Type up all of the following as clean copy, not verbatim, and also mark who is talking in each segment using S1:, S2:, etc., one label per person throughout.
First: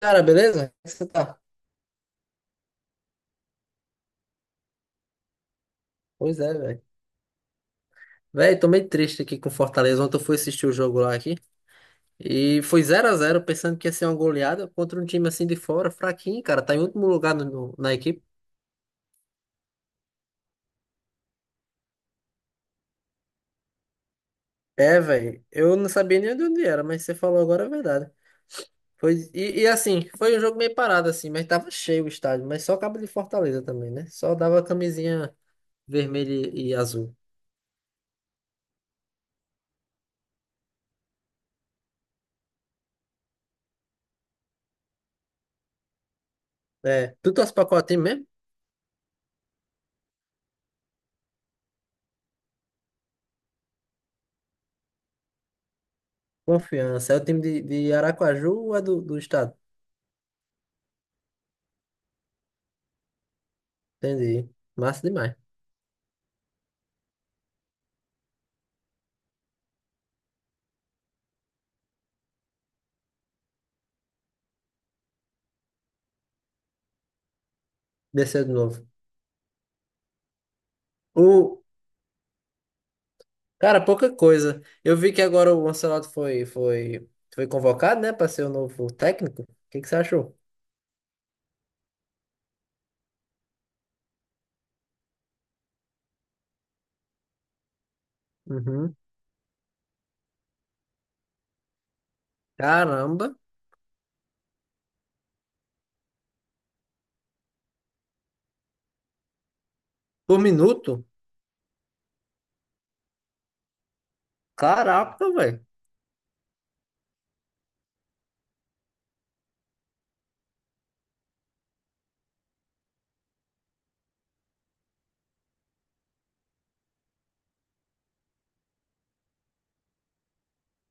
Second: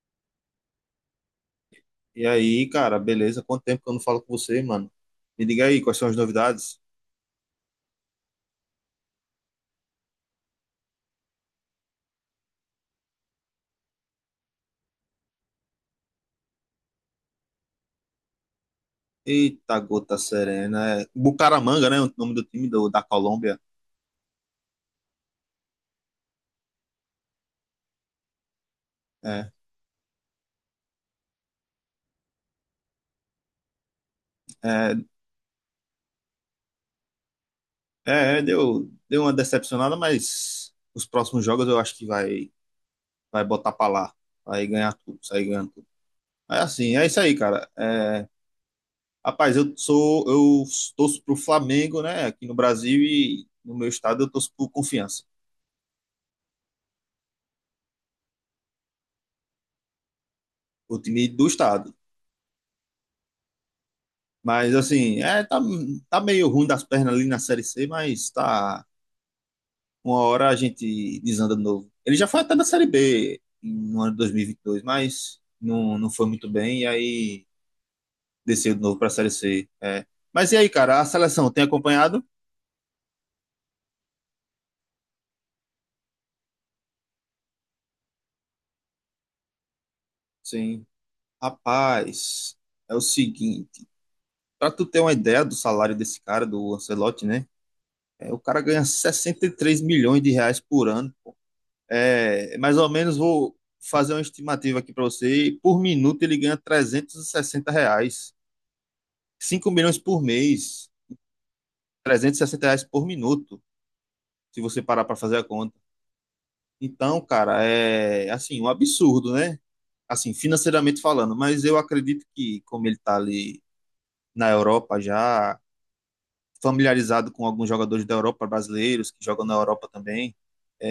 S1: Cara, beleza? Como é que você tá?
S2: E aí, cara, beleza? Quanto tempo que eu não falo com você, mano? Me diga aí, quais são as
S1: Pois é,
S2: novidades?
S1: velho. Velho, tô meio triste aqui com o Fortaleza. Ontem eu fui assistir o jogo lá aqui. E foi 0-0, pensando que ia ser uma goleada contra um time assim de fora, fraquinho, cara. Tá em último lugar na equipe.
S2: Eita, gota serena. É, Bucaramanga, né? O nome do da Colômbia.
S1: É, velho. Eu não sabia nem de onde era, mas você falou agora a verdade. Foi,
S2: É,
S1: e assim, foi um jogo meio parado, assim, mas tava cheio o estádio. Mas só cabo de Fortaleza também, né? Só dava
S2: é,
S1: camisinha vermelha e azul.
S2: é, é, deu uma decepcionada, mas os próximos jogos eu acho que vai botar pra lá. Vai ganhar tudo, sair ganhando tudo. É assim, é
S1: É.
S2: isso
S1: Tu
S2: aí,
S1: torce pra
S2: cara.
S1: qual time mesmo?
S2: É, rapaz, eu torço pro Flamengo, né? Aqui no Brasil e no meu estado eu torço pro Confiança.
S1: Confiança. É o time de Aracaju ou é do estado?
S2: O time do estado.
S1: Entendi.
S2: Mas
S1: Massa
S2: assim,
S1: demais.
S2: tá, tá meio ruim das pernas ali na Série C, mas tá. Uma hora a gente desanda de novo. Ele já foi até da Série B no ano de 2022, mas não foi muito bem, e aí
S1: Desceu de
S2: desceu de
S1: novo.
S2: novo pra Série C. É. Mas e aí, cara, a seleção
S1: O...
S2: tem acompanhado?
S1: Cara, pouca coisa. Eu vi que agora o Ancelotti foi convocado, né, para ser o novo técnico. O que que você achou?
S2: Sim. Rapaz, é o seguinte. Pra tu ter uma ideia do salário desse cara, do Ancelotti, né? É, o cara ganha
S1: Uhum.
S2: 63 milhões de reais por ano. É, mais ou menos
S1: Caramba.
S2: vou fazer uma estimativa aqui para você. Por minuto ele ganha 360 reais. Cinco milhões por
S1: Por
S2: mês,
S1: minuto?
S2: 360 reais por minuto, se você parar para
S1: Caraca,
S2: fazer a
S1: velho.
S2: conta. Então, cara, é assim, um absurdo, né? Assim, financeiramente falando, mas eu acredito que, como ele tá ali na Europa já, familiarizado com alguns jogadores da Europa, brasileiros que jogam na Europa também,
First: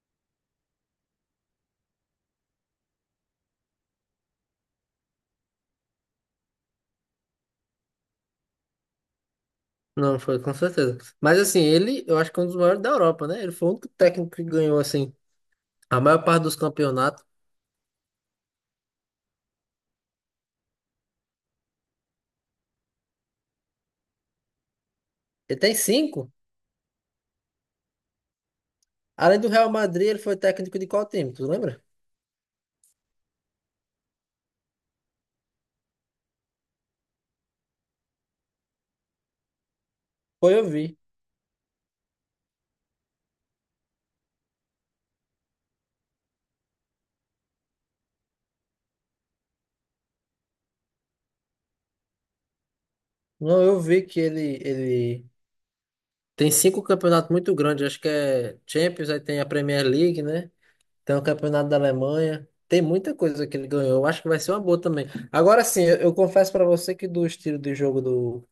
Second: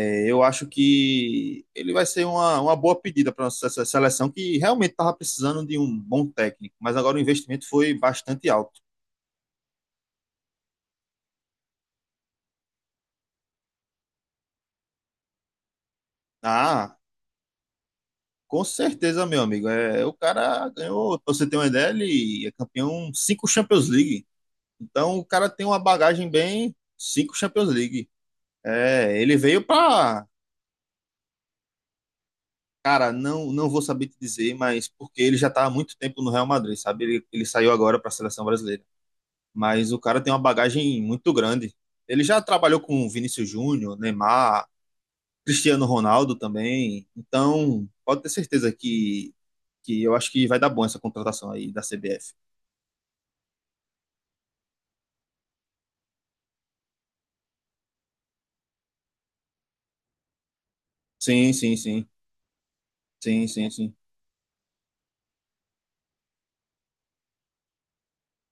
S2: eu acho que ele vai ser uma boa pedida para a nossa seleção, que realmente estava precisando de um bom técnico, mas agora o investimento foi bastante alto.
S1: Não, foi com certeza. Mas assim, ele, eu acho que é um dos maiores da Europa, né? Ele foi o único técnico que ganhou, assim, a maior parte dos
S2: Ah,
S1: campeonatos.
S2: com certeza, meu amigo. É, o cara ganhou, pra você ter uma ideia, ele é campeão cinco Champions League. Então o cara
S1: Ele
S2: tem
S1: tem
S2: uma bagagem
S1: cinco.
S2: bem cinco Champions League. É, ele
S1: Além do
S2: veio
S1: Real Madrid, ele
S2: para,
S1: foi técnico de qual time? Tu lembra?
S2: cara, não vou saber te dizer, mas porque ele já está há muito tempo no Real Madrid, sabe? Ele saiu agora para a seleção brasileira. Mas o cara tem uma
S1: Foi, eu vi.
S2: bagagem muito grande. Ele já trabalhou com Vinícius Júnior, Neymar, Cristiano Ronaldo também. Então, pode ter certeza que eu acho que vai dar bom essa contratação aí da CBF.
S1: Não, eu vi que ele tem cinco campeonatos muito grandes, acho que é Champions, aí tem a Premier League, né? Tem o
S2: Sim,
S1: Campeonato
S2: sim,
S1: da
S2: sim.
S1: Alemanha. Tem muita coisa
S2: Sim,
S1: que ele
S2: sim, sim.
S1: ganhou. Eu acho que vai ser uma boa também. Agora sim, eu confesso pra você que do estilo de jogo do,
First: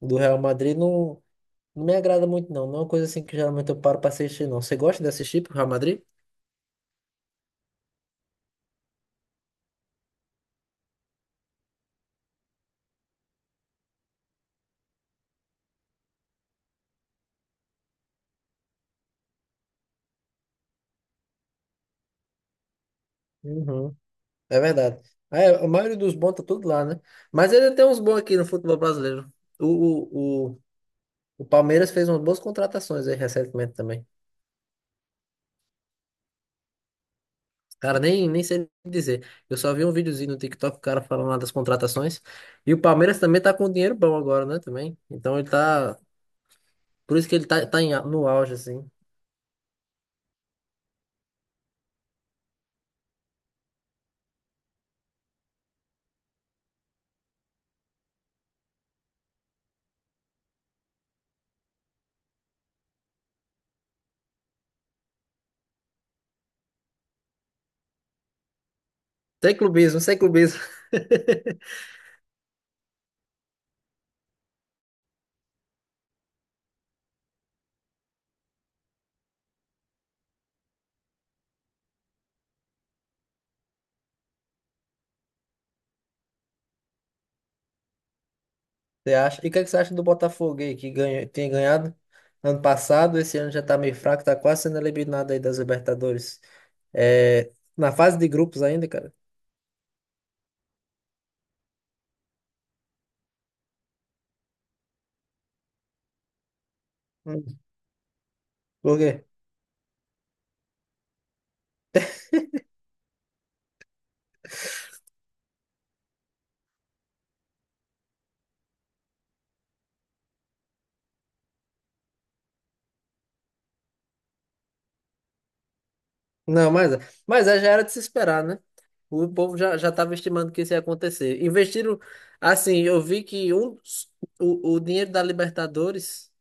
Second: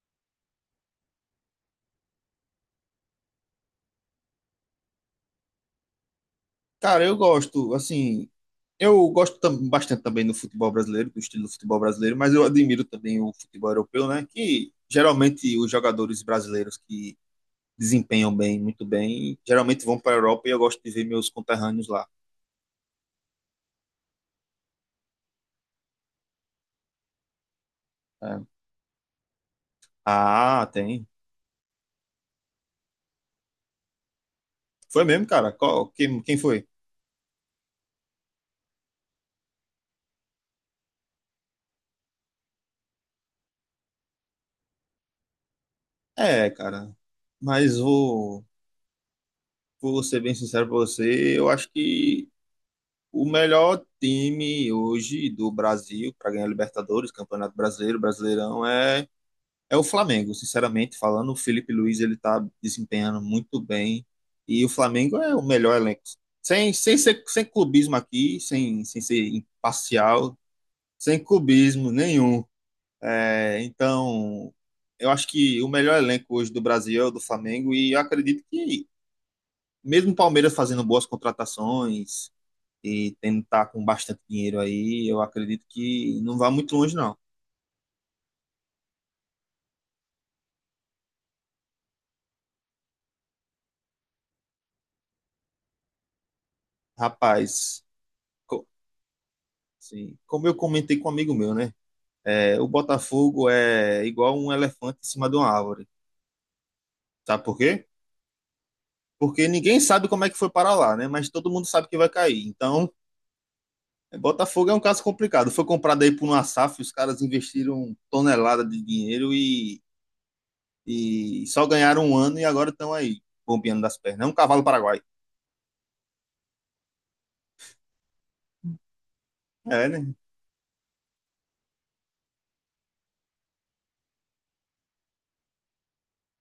S1: do Real Madrid não, não me agrada muito, não. Não é uma coisa assim que geralmente eu paro pra assistir, não. Você gosta de assistir pro Real Madrid?
S2: Cara, eu gosto, assim, eu gosto bastante também do futebol brasileiro, do estilo do futebol brasileiro, mas eu admiro também o futebol europeu, né? Que geralmente os jogadores brasileiros que desempenham bem, muito bem, geralmente vão para a Europa e eu gosto de ver meus conterrâneos lá.
S1: Uhum. É verdade. Ah, é, a maioria dos bons tá tudo lá, né? Mas ele tem uns bons aqui
S2: É.
S1: no futebol brasileiro. O, o, o,
S2: Ah, tem.
S1: o Palmeiras fez umas boas contratações aí recentemente também.
S2: Foi mesmo, cara? Quem, quem foi?
S1: Cara, nem sei dizer. Eu só vi um videozinho no TikTok, o cara falando lá das contratações. E o Palmeiras também tá com um dinheiro bom agora, né? Também. Então ele tá.
S2: É, cara.
S1: Por isso que ele tá,
S2: Mas
S1: tá em no auge, assim.
S2: vou ser bem sincero pra você, eu acho que o melhor time hoje do Brasil para ganhar Libertadores, Campeonato Brasileiro, Brasileirão é o Flamengo. Sinceramente falando, o Felipe Luiz ele tá desempenhando muito bem e o Flamengo é o melhor elenco. Sem clubismo aqui, sem ser
S1: Sem clubismo, sem
S2: imparcial,
S1: clubismo.
S2: sem clubismo nenhum. É, então, eu acho que o melhor elenco hoje do Brasil é o do Flamengo e eu acredito que mesmo o Palmeiras fazendo boas contratações e tendo tá com bastante dinheiro aí, eu acredito que não vai muito longe não.
S1: Você acha? E o que, é que você acha do Botafogo aí, que ganha, tem ganhado ano passado, esse ano já tá meio fraco, tá quase sendo eliminado aí das Libertadores. É,
S2: Rapaz,
S1: na fase de grupos
S2: co-
S1: ainda, cara.
S2: assim, como eu comentei com um amigo meu, né? É, o Botafogo é igual um elefante em cima de uma árvore. Sabe
S1: Hum.
S2: por quê?
S1: Por quê?
S2: Porque ninguém sabe como é que foi parar lá, né? Mas todo mundo sabe que vai cair. Então, Botafogo é um caso complicado. Foi comprado aí por uma SAF, os caras investiram tonelada de dinheiro e só ganharam um ano e agora estão aí, bombeando das pernas. É um cavalo paraguai.
S1: Não, mas, mas é, já era de se esperar, né? O povo já,
S2: É,
S1: já
S2: né?
S1: estava estimando que isso ia acontecer. Investiram, assim, eu vi que o dinheiro da Libertadores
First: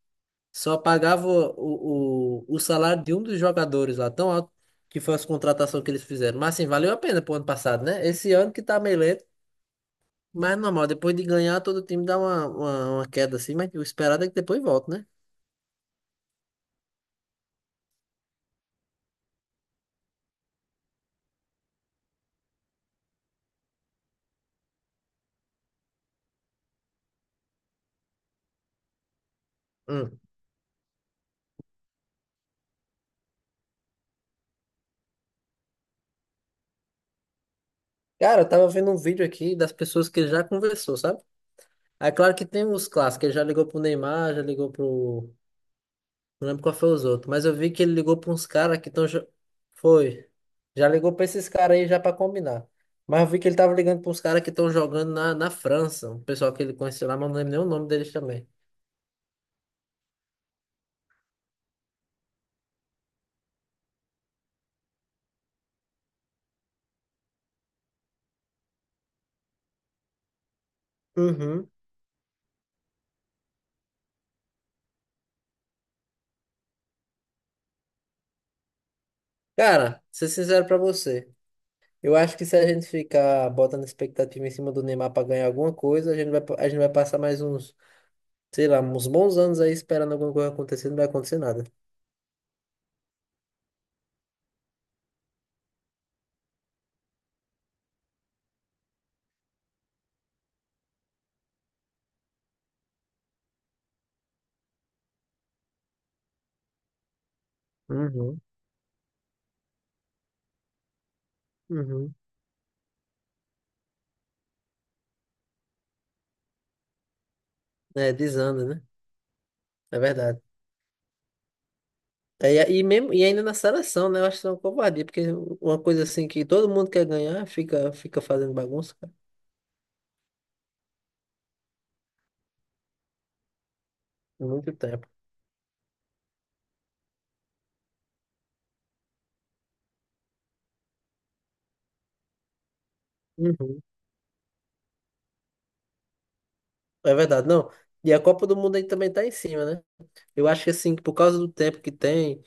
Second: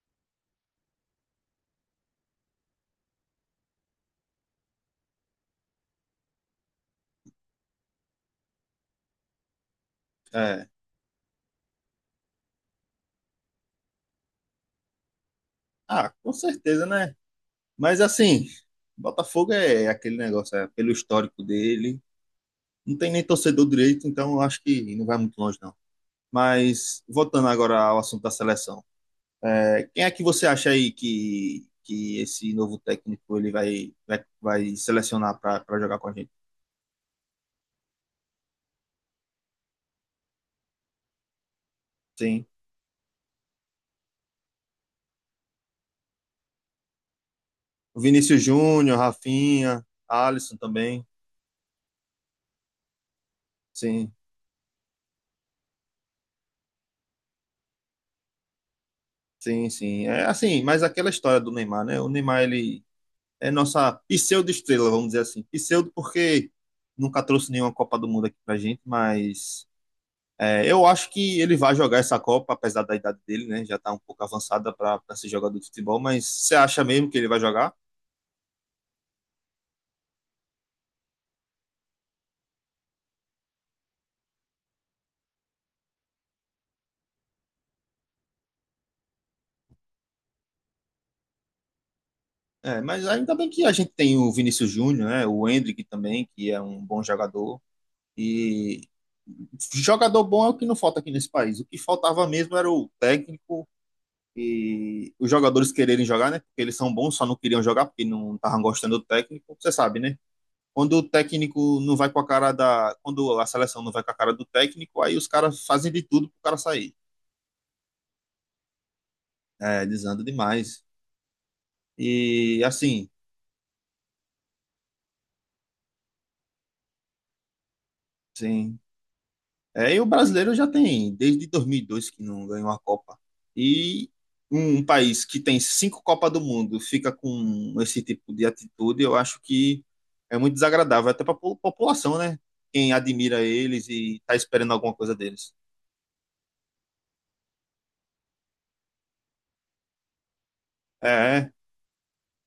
S1: só pagava o salário de um dos jogadores lá, tão alto que foi as contratações que eles fizeram. Mas, assim, valeu a pena pro ano passado, né? Esse ano que tá meio lento. Mas é
S2: É.
S1: normal, depois de ganhar, todo time dá uma queda assim, mas o esperado é que depois volta, né?
S2: Ah, com certeza, né? Mas assim, Botafogo é aquele negócio, é pelo histórico dele. Não tem nem torcedor direito, então eu acho que não vai muito longe, não. Mas voltando agora ao assunto da seleção. É, quem é
S1: Hum.
S2: que você acha aí que esse novo técnico ele vai selecionar para jogar com a gente?
S1: Cara, eu tava vendo um vídeo aqui das pessoas que ele já conversou, sabe? Aí, claro que
S2: Sim.
S1: tem os clássicos, ele já ligou pro Neymar, já ligou pro, não lembro qual foi os outros, mas eu vi que ele
S2: O
S1: ligou pra
S2: Vinícius
S1: uns caras que
S2: Júnior,
S1: estão.
S2: Rafinha,
S1: Foi.
S2: Alisson
S1: Já
S2: também.
S1: ligou pra esses caras aí já pra combinar. Mas eu vi que ele tava ligando pra
S2: Sim,
S1: uns caras que estão jogando na França. Um pessoal que ele conheceu lá, mas não lembro nem o nome deles também.
S2: sim, sim. É assim, mas aquela história do Neymar, né? O Neymar, ele é nossa pseudo-estrela, vamos dizer assim. Pseudo porque nunca trouxe nenhuma Copa do Mundo aqui pra gente, mas é, eu acho que ele
S1: Uhum.
S2: vai jogar essa Copa, apesar da idade dele, né? Já tá um pouco avançada para ser jogador de futebol, mas você acha mesmo que ele vai jogar?
S1: Cara, ser sincero pra você. Eu acho que se a gente ficar botando expectativa em cima do Neymar pra ganhar alguma coisa, a gente vai passar mais uns, sei lá, uns bons anos aí esperando alguma coisa acontecer, não vai acontecer nada.
S2: É, mas ainda bem que a gente tem o Vinícius Júnior, né? O Endrick também, que é um bom jogador. E jogador bom é o que não falta aqui nesse país. O que faltava mesmo era o técnico e os jogadores quererem jogar, né? Porque eles são bons, só não queriam jogar porque não
S1: Uhum.
S2: estavam gostando do técnico. Você sabe, né? Quando o técnico não vai
S1: Uhum.
S2: com a cara da. Quando a seleção não vai com a cara do técnico, aí os caras fazem de tudo pro cara sair.
S1: É, desanda, né?
S2: É,
S1: É
S2: desanda
S1: verdade.
S2: demais.
S1: É, e,
S2: E
S1: aí
S2: assim,
S1: mesmo, e ainda na seleção, né? Eu acho que é uma covardia, porque uma coisa assim que todo mundo quer ganhar fica fazendo
S2: sim,
S1: bagunça, cara,
S2: é, e o brasileiro já tem, desde 2002 que não ganhou uma Copa. E
S1: por muito
S2: um um
S1: tempo.
S2: país que tem cinco Copas do Mundo fica com esse tipo de atitude, eu acho que é muito desagradável, até para a população, né? Quem admira
S1: Uhum.
S2: eles e tá esperando alguma coisa deles.
S1: É verdade, não. E a Copa do Mundo aí também tá em cima, né? Eu acho que assim, que
S2: É,
S1: por causa do
S2: é,
S1: tempo que tem,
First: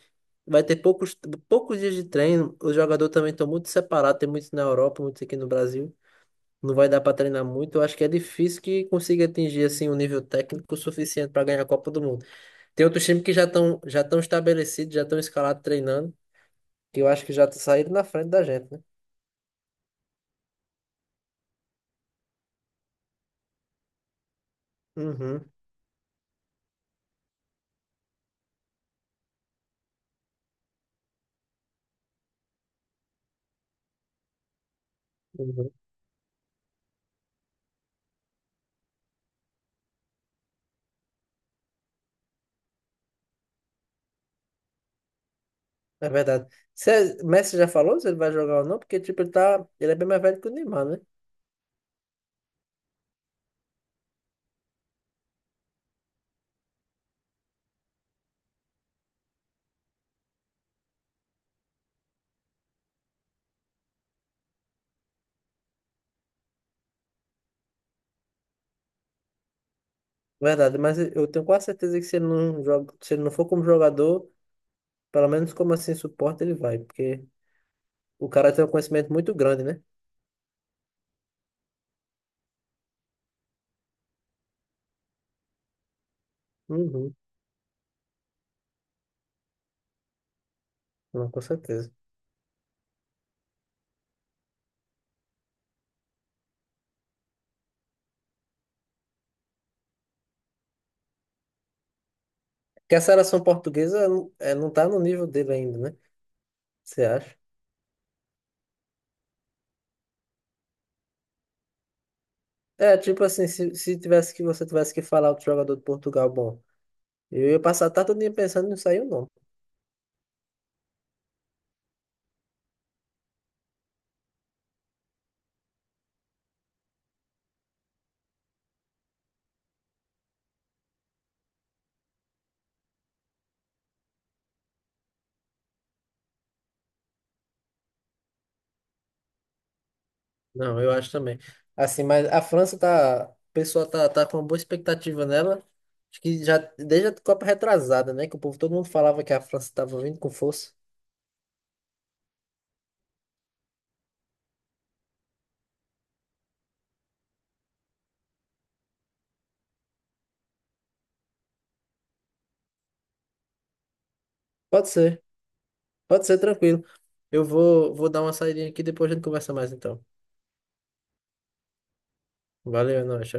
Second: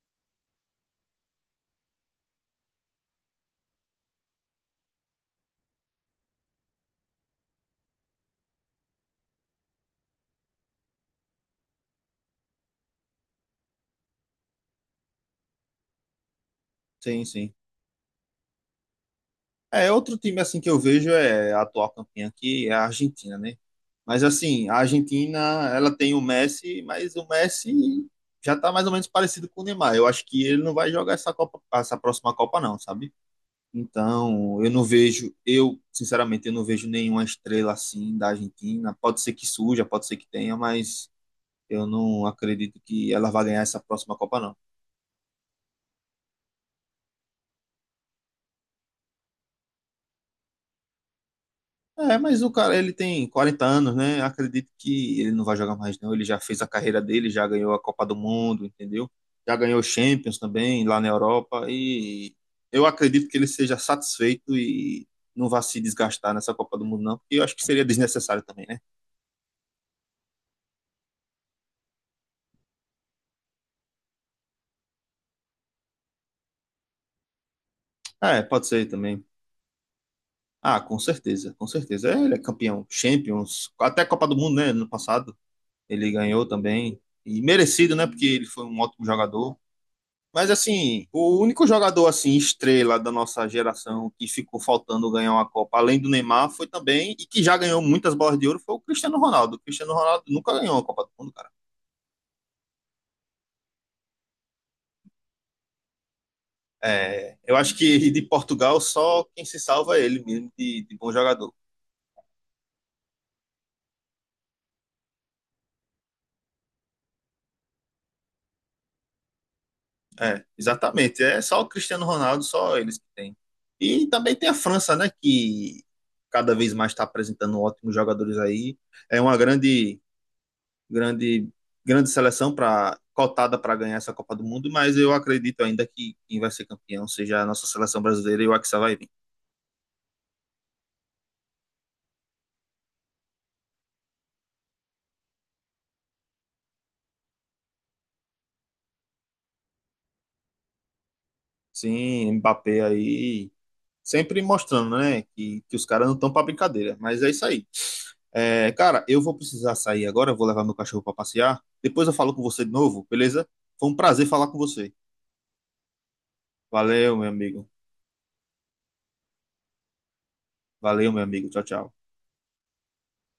S1: vai ter poucos dias de treino. Os jogadores também estão muito separados, tem muitos na Europa, muitos aqui no Brasil. Não vai dar para treinar muito. Eu acho que é difícil que consiga atingir assim um nível técnico suficiente para ganhar a Copa do Mundo. Tem outros times que já estão estabelecidos, já estão escalados treinando, que eu
S2: sim,
S1: acho que já
S2: sim.
S1: tá saindo na frente da gente, né?
S2: É, outro time assim que eu vejo é a atual campeã que é a Argentina, né? Mas assim, a Argentina,
S1: Uhum,
S2: ela tem o Messi, mas o Messi já tá mais ou menos parecido com o Neymar. Eu acho que ele não vai jogar essa Copa, essa próxima Copa não, sabe? Então, eu não vejo,
S1: uhum.
S2: eu, sinceramente, eu não vejo nenhuma estrela assim da Argentina. Pode ser que surja, pode ser que tenha, mas eu não acredito que ela vá ganhar essa próxima Copa não.
S1: É verdade. Se Messi já falou se ele vai jogar ou não, porque tipo, ele é bem mais velho que o Neymar, né?
S2: É, mas o cara, ele tem 40 anos, né? Acredito que ele não vai jogar mais, não. Ele já fez a carreira dele, já ganhou a Copa do Mundo, entendeu? Já ganhou Champions também lá na Europa. E eu acredito que ele seja satisfeito e não vá se desgastar nessa Copa do Mundo, não, porque eu acho que seria desnecessário também, né?
S1: Verdade, mas eu tenho quase certeza que se ele não joga, se ele não for como jogador, pelo menos como assim suporte ele vai, porque o
S2: É,
S1: cara tem
S2: pode
S1: um
S2: ser
S1: conhecimento
S2: também.
S1: muito grande, né?
S2: Ah, com certeza, com certeza. É, ele é campeão. Champions, até Copa do Mundo, né? No passado, ele ganhou também.
S1: Uhum.
S2: E merecido, né? Porque ele foi um ótimo jogador. Mas assim,
S1: Não, com
S2: o único
S1: certeza.
S2: jogador assim estrela da nossa geração que ficou faltando ganhar uma Copa, além do Neymar, foi também e que já ganhou muitas bolas de ouro foi o Cristiano Ronaldo. O Cristiano Ronaldo nunca ganhou uma Copa do Mundo, cara.
S1: Porque a seleção portuguesa é, não tá no nível dele ainda, né? Você acha?
S2: É, eu acho que de Portugal só quem se salva é ele mesmo de bom jogador.
S1: É, tipo assim, se tivesse que você tivesse que falar outro jogador de Portugal, bom, eu ia passar a tarde todinha pensando e não saiu, não.
S2: É, exatamente. É só o Cristiano Ronaldo, só eles que têm. E também tem a França, né, que cada vez mais está apresentando ótimos jogadores aí. É uma grande, grande seleção para cotada para ganhar essa Copa do Mundo, mas eu acredito ainda que quem vai ser campeão seja a nossa seleção brasileira e o Hexa vai vir.
S1: Não, eu acho também. Assim, mas a França tá. O pessoal tá com uma boa expectativa nela. Acho que já desde a Copa retrasada, né? Que o povo, todo mundo falava que a França tava vindo com força.
S2: Sim, Mbappé aí sempre mostrando, né, que os caras não estão para brincadeira, mas é isso aí. É, cara, eu vou precisar sair agora, vou levar meu cachorro para passear. Depois eu falo com você de novo, beleza? Foi um prazer falar com
S1: Pode
S2: você.
S1: ser, pode ser tranquilo.
S2: Valeu, meu
S1: Eu
S2: amigo.
S1: vou, vou dar uma saída aqui, depois a gente conversa mais então.
S2: Valeu, meu amigo. Tchau, tchau.
S1: Valeu, é nóis.